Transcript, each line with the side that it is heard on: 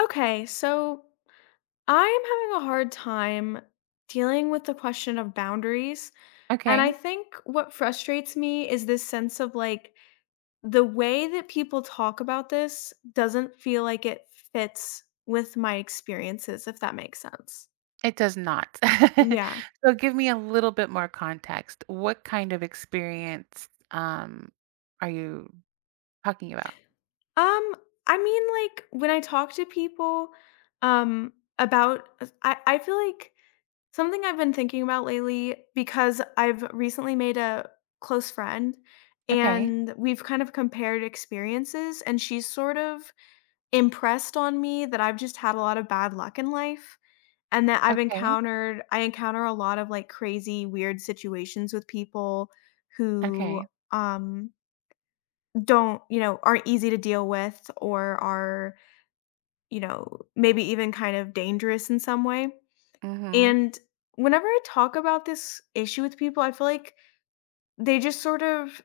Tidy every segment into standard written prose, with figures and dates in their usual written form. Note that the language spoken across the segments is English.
left: Okay, so I'm having a hard time dealing with the question of boundaries. And I
right: Okay,
left: think what frustrates me is this sense of like the way that people talk about this doesn't feel like it fits with my experiences, if that makes sense.
right: it does not.
left: Yeah.
right: So give me a little bit more context. What kind of experience are you talking about?
left: Um, I mean, like when I talk to people um about I feel like something I've been thinking about lately because I've recently made a close friend,
right: Okay.
left: and we've kind of compared experiences, and she's sort of impressed on me that I've just had a lot of bad luck in life and that
right: Okay.
left: I encounter a lot of like crazy weird situations with people who
right: Okay.
left: um don't, you know, aren't easy to deal with or are, you know, maybe even kind of dangerous in some way.
right: hmm
left: And whenever I talk about this issue with people, I feel like they just sort of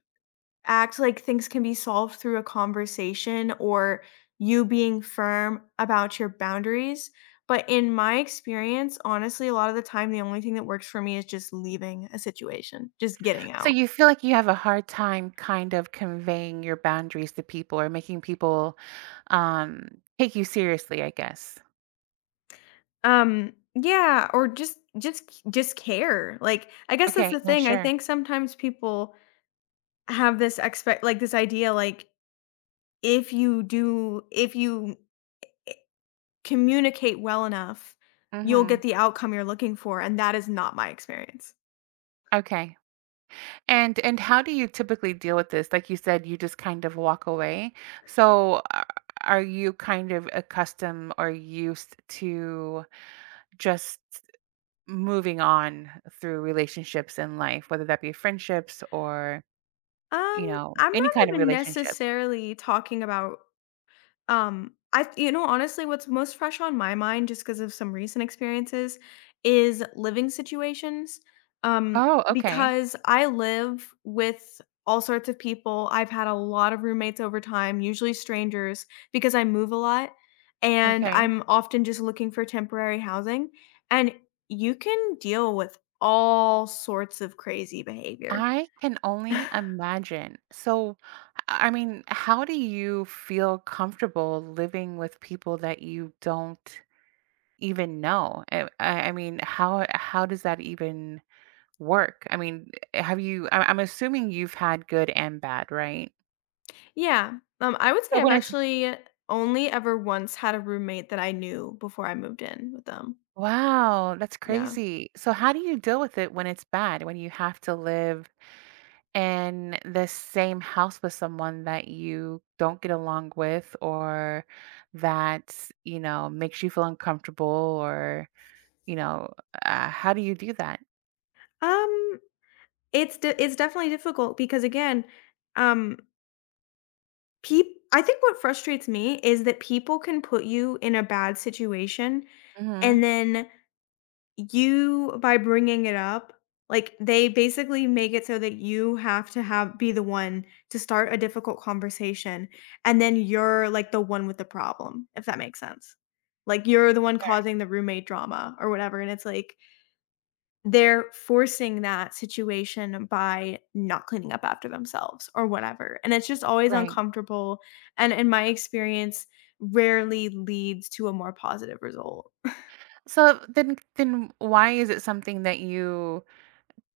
left: act like things can be solved through a conversation or you being firm about your boundaries. But in my experience, honestly, a lot of the time, the only thing that works for me is just leaving a situation, just getting
right: So
left: out.
right: you feel like you have a hard time kind of conveying your boundaries to people or making people um take you seriously, I guess.
left: Yeah, or just care. Like, I guess that's
right: Okay,
left: the
right: yeah,
left: thing. I
right: sure.
left: think sometimes people have this expect like this idea like if you communicate well enough, you'll get
right: hmm
left: the outcome you're looking for, and that is not my experience.
right: Okay. And how do you typically deal with this? Like you said, you just kind of walk away. So are you kind of accustomed or used to just moving on through relationships in life, whether that be friendships or, you know,
left: I'm
right: any
left: not
right: kind of
left: even
right: relationship?
left: necessarily talking about. Honestly, what's most fresh on my mind just because of some recent experiences is living situations, um,
right: Oh, okay.
left: because I live with all sorts of people. I've had a lot of roommates over time, usually strangers, because I move a lot and
right: Okay.
left: I'm often just looking for temporary housing, and you can deal with all sorts of crazy behavior.
right: I can only imagine. So, I mean, how do you feel comfortable living with people that you don't even know? I mean, how does that even work? I mean, have you I'm assuming you've had good and bad, right?
left: Yeah. I would say
right: So
left: I've
right: when it's
left: actually only ever once had a roommate that I knew before I moved in with them.
right: wow, that's
left: Yeah.
right: crazy. So how do you deal with it when it's bad, when you have to live in the same house with someone that you don't get along with or that, you know, makes you feel uncomfortable or, you know, how do you do that?
left: Um, it's definitely difficult because again, um, I think what frustrates me is that people can put you in a bad situation, and
right: Mhm.
left: then You by bringing it up, like, they basically make it so that you have to have be the one to start a difficult conversation, and then you're, like, the one with the problem, if that makes sense. Like, you're the one causing the roommate drama or whatever, and it's like, they're forcing that situation by not cleaning up after themselves or whatever, and it's just always
right: Right.
left: uncomfortable, and in my experience, rarely leads to a more positive result.
right: So then why is it something that you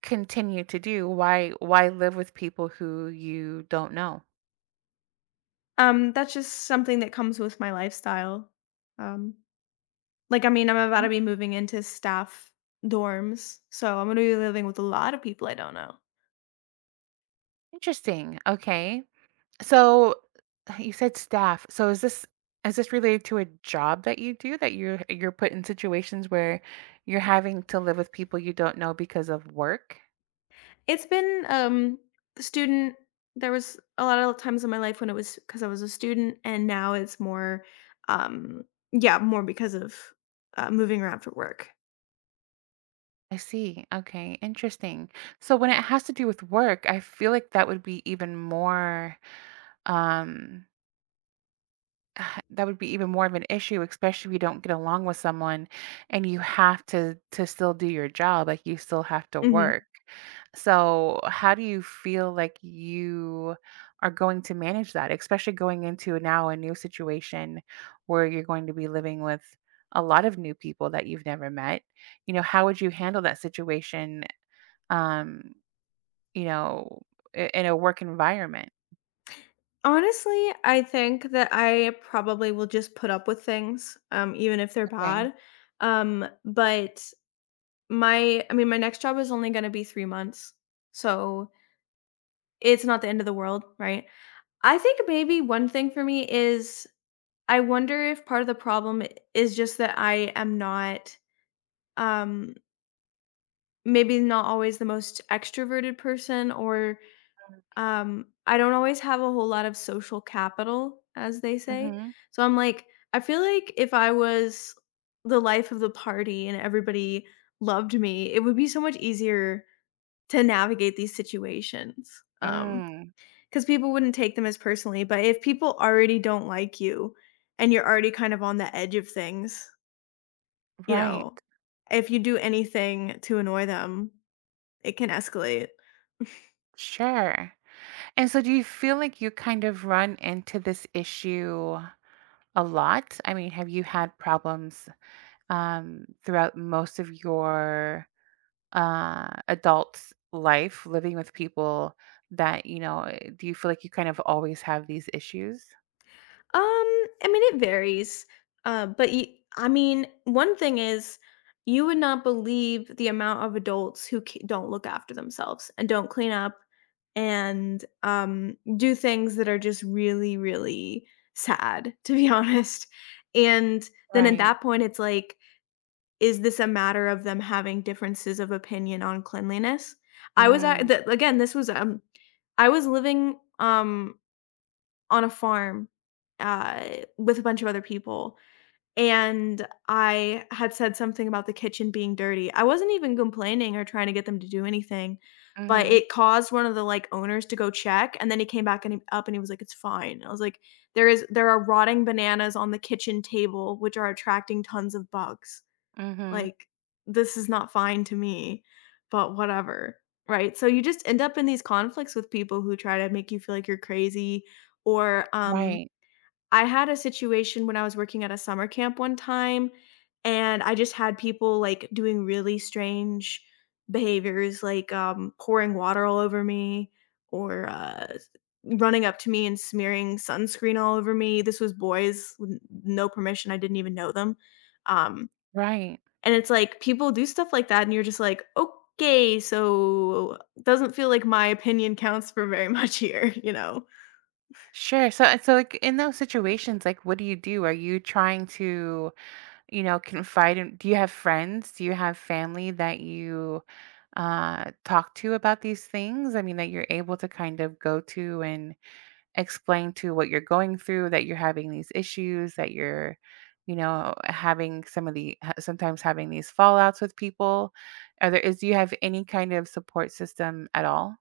right: continue to do? Why live with people who you don't know?
left: That's just something that comes with my lifestyle. Um, like, I mean, I'm about to
right: Okay.
left: be moving into staff dorms, so I'm gonna be living with a lot of people I don't know.
right: Interesting. Okay. So you said staff. So is this related to a job that you do that you're put in situations where you're having to live with people you don't know because of work?
left: It's been student There was a lot of times in my life when it was because I was a student, and now it's more um yeah, more because of moving around for work.
right: I see. Okay, interesting. So when it has to do with work, I feel like that would be even more um that would be even more of an issue, especially if you don't get along with someone and you have to still do your job. Like, you still have to
left: Hmm.
right: work. So how do you feel like you are going to manage that, especially going into now a new situation where you're going to be living with a lot of new people that you've never met? You know, how would you handle that situation, um you know, in a work environment?
left: Honestly, I think that I probably will just put up with things, even if they're
right: Okay.
left: bad. But My I mean, my next job is only gonna be 3 months, so it's not the end of the world, right? I think maybe one thing for me is I wonder if part of the problem is just that I am not, um, maybe not always the most extroverted person, or, I don't always have a whole lot of social capital, as they say.
right: Mm-hmm.
left: So I'm like, I feel like if I was the life of the party and everybody loved me, it would be so much easier to navigate these situations,
right: Mm.
left: because people wouldn't take them as personally, but if people already don't like you and you're already kind of on the edge of things, you
right: Right.
left: know, if you do anything to annoy them, it can escalate.
right: Sure. And so do you feel like you kind of run into this issue a lot? I mean, have you had problems, throughout most of your adult life, living with people that, you know, do you feel like you kind of always have these issues?
left: I mean, it varies. But y I mean, one thing is you would not believe the amount of adults who c don't look after themselves and don't clean up, and, do things that are just really, really sad, to be honest. And then at
right: Right.
left: that point, it's like, is this a matter of them having differences of opinion on cleanliness? I was at
right: Mm,
left: the again, this was, I was living, on a farm, uh, with a bunch of other people, and I had said something about the kitchen being dirty. I wasn't even complaining or trying to get them to do anything, but
right: mm-hmm.
left: it caused one of the, like, owners to go check, and then he came back and he up and he was like, "It's fine." I was like, There are rotting bananas on the kitchen table, which are attracting tons of bugs."
right: Mm-hmm.
left: Like, this is not fine to me, but whatever, right? So you just end up in these conflicts with people who try to make you feel like you're crazy. Or
right: Right.
left: I had a situation when I was working at a summer camp one time, and I just had people, like, doing really strange behaviors, like pouring water all over me, or running up to me and smearing sunscreen all over me. This was boys with no permission. I didn't even know them. Um
right: Right.
left: and it's like people do stuff like that, and you're just like, "Okay, so doesn't feel like my opinion counts for very much here," you know?
right: Sure. So, so like in those situations, like, what do you do? Are you trying to, you know, confide in, do you have friends? Do you have family that you, talk to about these things? I mean, that you're able to kind of go to and explain to what you're going through, that you're having these issues, that you're, you know, having some of the ha sometimes having these fallouts with people. Are there is Do you have any kind of support system at all?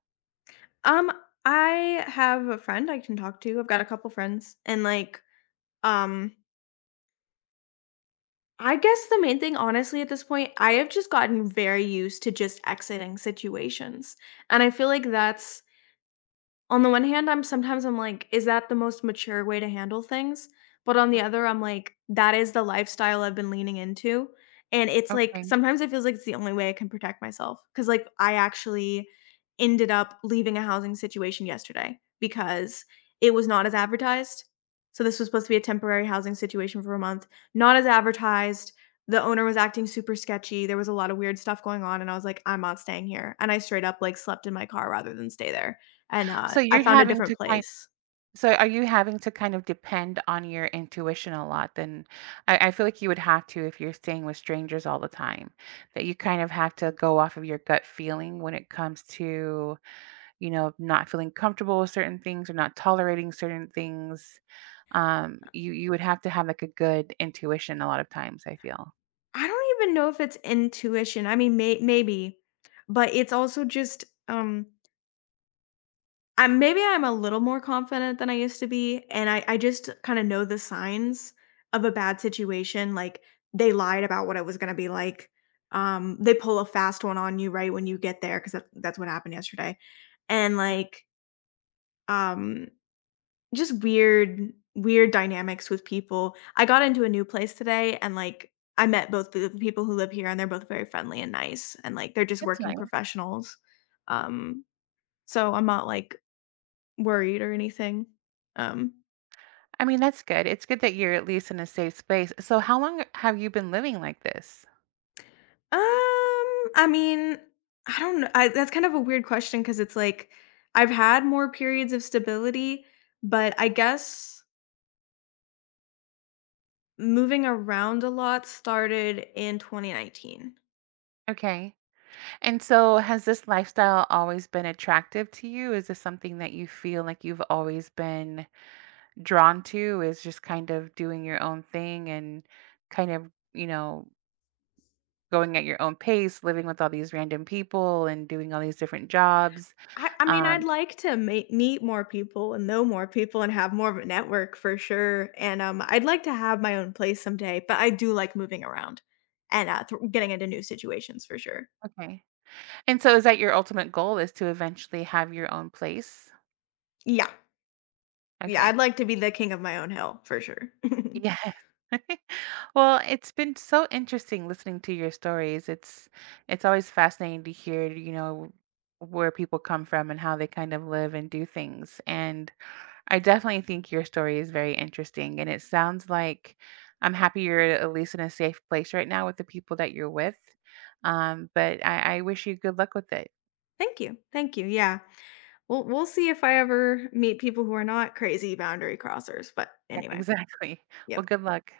left: Um, I have a friend I can talk to. I've got a couple friends, and, like, um, I guess the main thing, honestly, at this point, I have just gotten very used to just exiting situations, and I feel like that's on the one hand, I'm sometimes I'm like, "Is that the most mature way to handle things?" But on the other, I'm like, "That is the lifestyle I've been leaning into." And it's like
right: Okay.
left: sometimes it feels like it's the only way I can protect myself. Cause, like, I actually ended up leaving a housing situation yesterday because it was not as advertised. So this was supposed to be a temporary housing situation for a month, not as advertised. The owner was acting super sketchy. There was a lot of weird stuff going on, and I was like, "I'm not staying here." And I straight up, like, slept in my car rather than stay there. And,
right: So
left: I
right: you're
left: found a
right: having
left: different
right: to kind
left: place.
right: Are you having to kind of depend on your intuition a lot? Then I feel like you would have to. If you're staying with strangers all the time, that you kind of have to go off of your gut feeling when it comes to, you know, not feeling comfortable with certain things or not tolerating certain things. You you would have to have like a good intuition a lot of times, I feel.
left: I don't even know if it's intuition. I mean, maybe, but it's also just, I'm maybe I'm a little more confident than I used to be, and I just kinda know the signs of a bad situation, like, they lied about what it was gonna be like. They pull a fast one on you right when you get there 'cause that's what happened yesterday, and,
right: Mm,
left: like, um just weird dynamics with people. I got into a new place today and, like, I met both the people who live here, and they're both very friendly and nice, and, like, they're just
right: that's
left: working
right: nice.
left: professionals. Um, so I'm not, like, worried or anything. Um
right: I mean, that's good. It's good that you're at least in a safe space. So how long have you been living like this?
left: I mean, I don't know. I that's kind of a weird question because it's like, I've had more periods of stability, but I guess moving around a lot started in 2019.
right: Okay. And so, has this lifestyle always been attractive to you? Is this something that you feel like you've always been drawn to? Is just kind of doing your own thing and kind of, you know, going at your own pace, living with all these random people and doing all these different jobs?
left: I mean, I'd
right: Um,
left: like to meet more people and know more people and have more of a network for sure. And I'd like to have my own place someday, but I do like moving around and getting into new situations for sure.
right: okay. And so, is that your ultimate goal, is to eventually have your own place?
left: Yeah. Yeah.
right: Okay.
left: I'd like to be the king of my own hill for sure.
right: Yeah. Well, it's been so interesting listening to your stories. It's always fascinating to hear, you know, where people come from and how they kind of live and do things. And I definitely think your story is very interesting. And it sounds like I'm happy you're at least in a safe place right now with the people that you're with. But I wish you good luck with it.
left: Thank you. Thank you. Yeah. We'll see if I ever meet people who are not crazy boundary crossers. But
right: Yeah,
left: anyway,
right: exactly. Well,
left: yep.
right: good luck.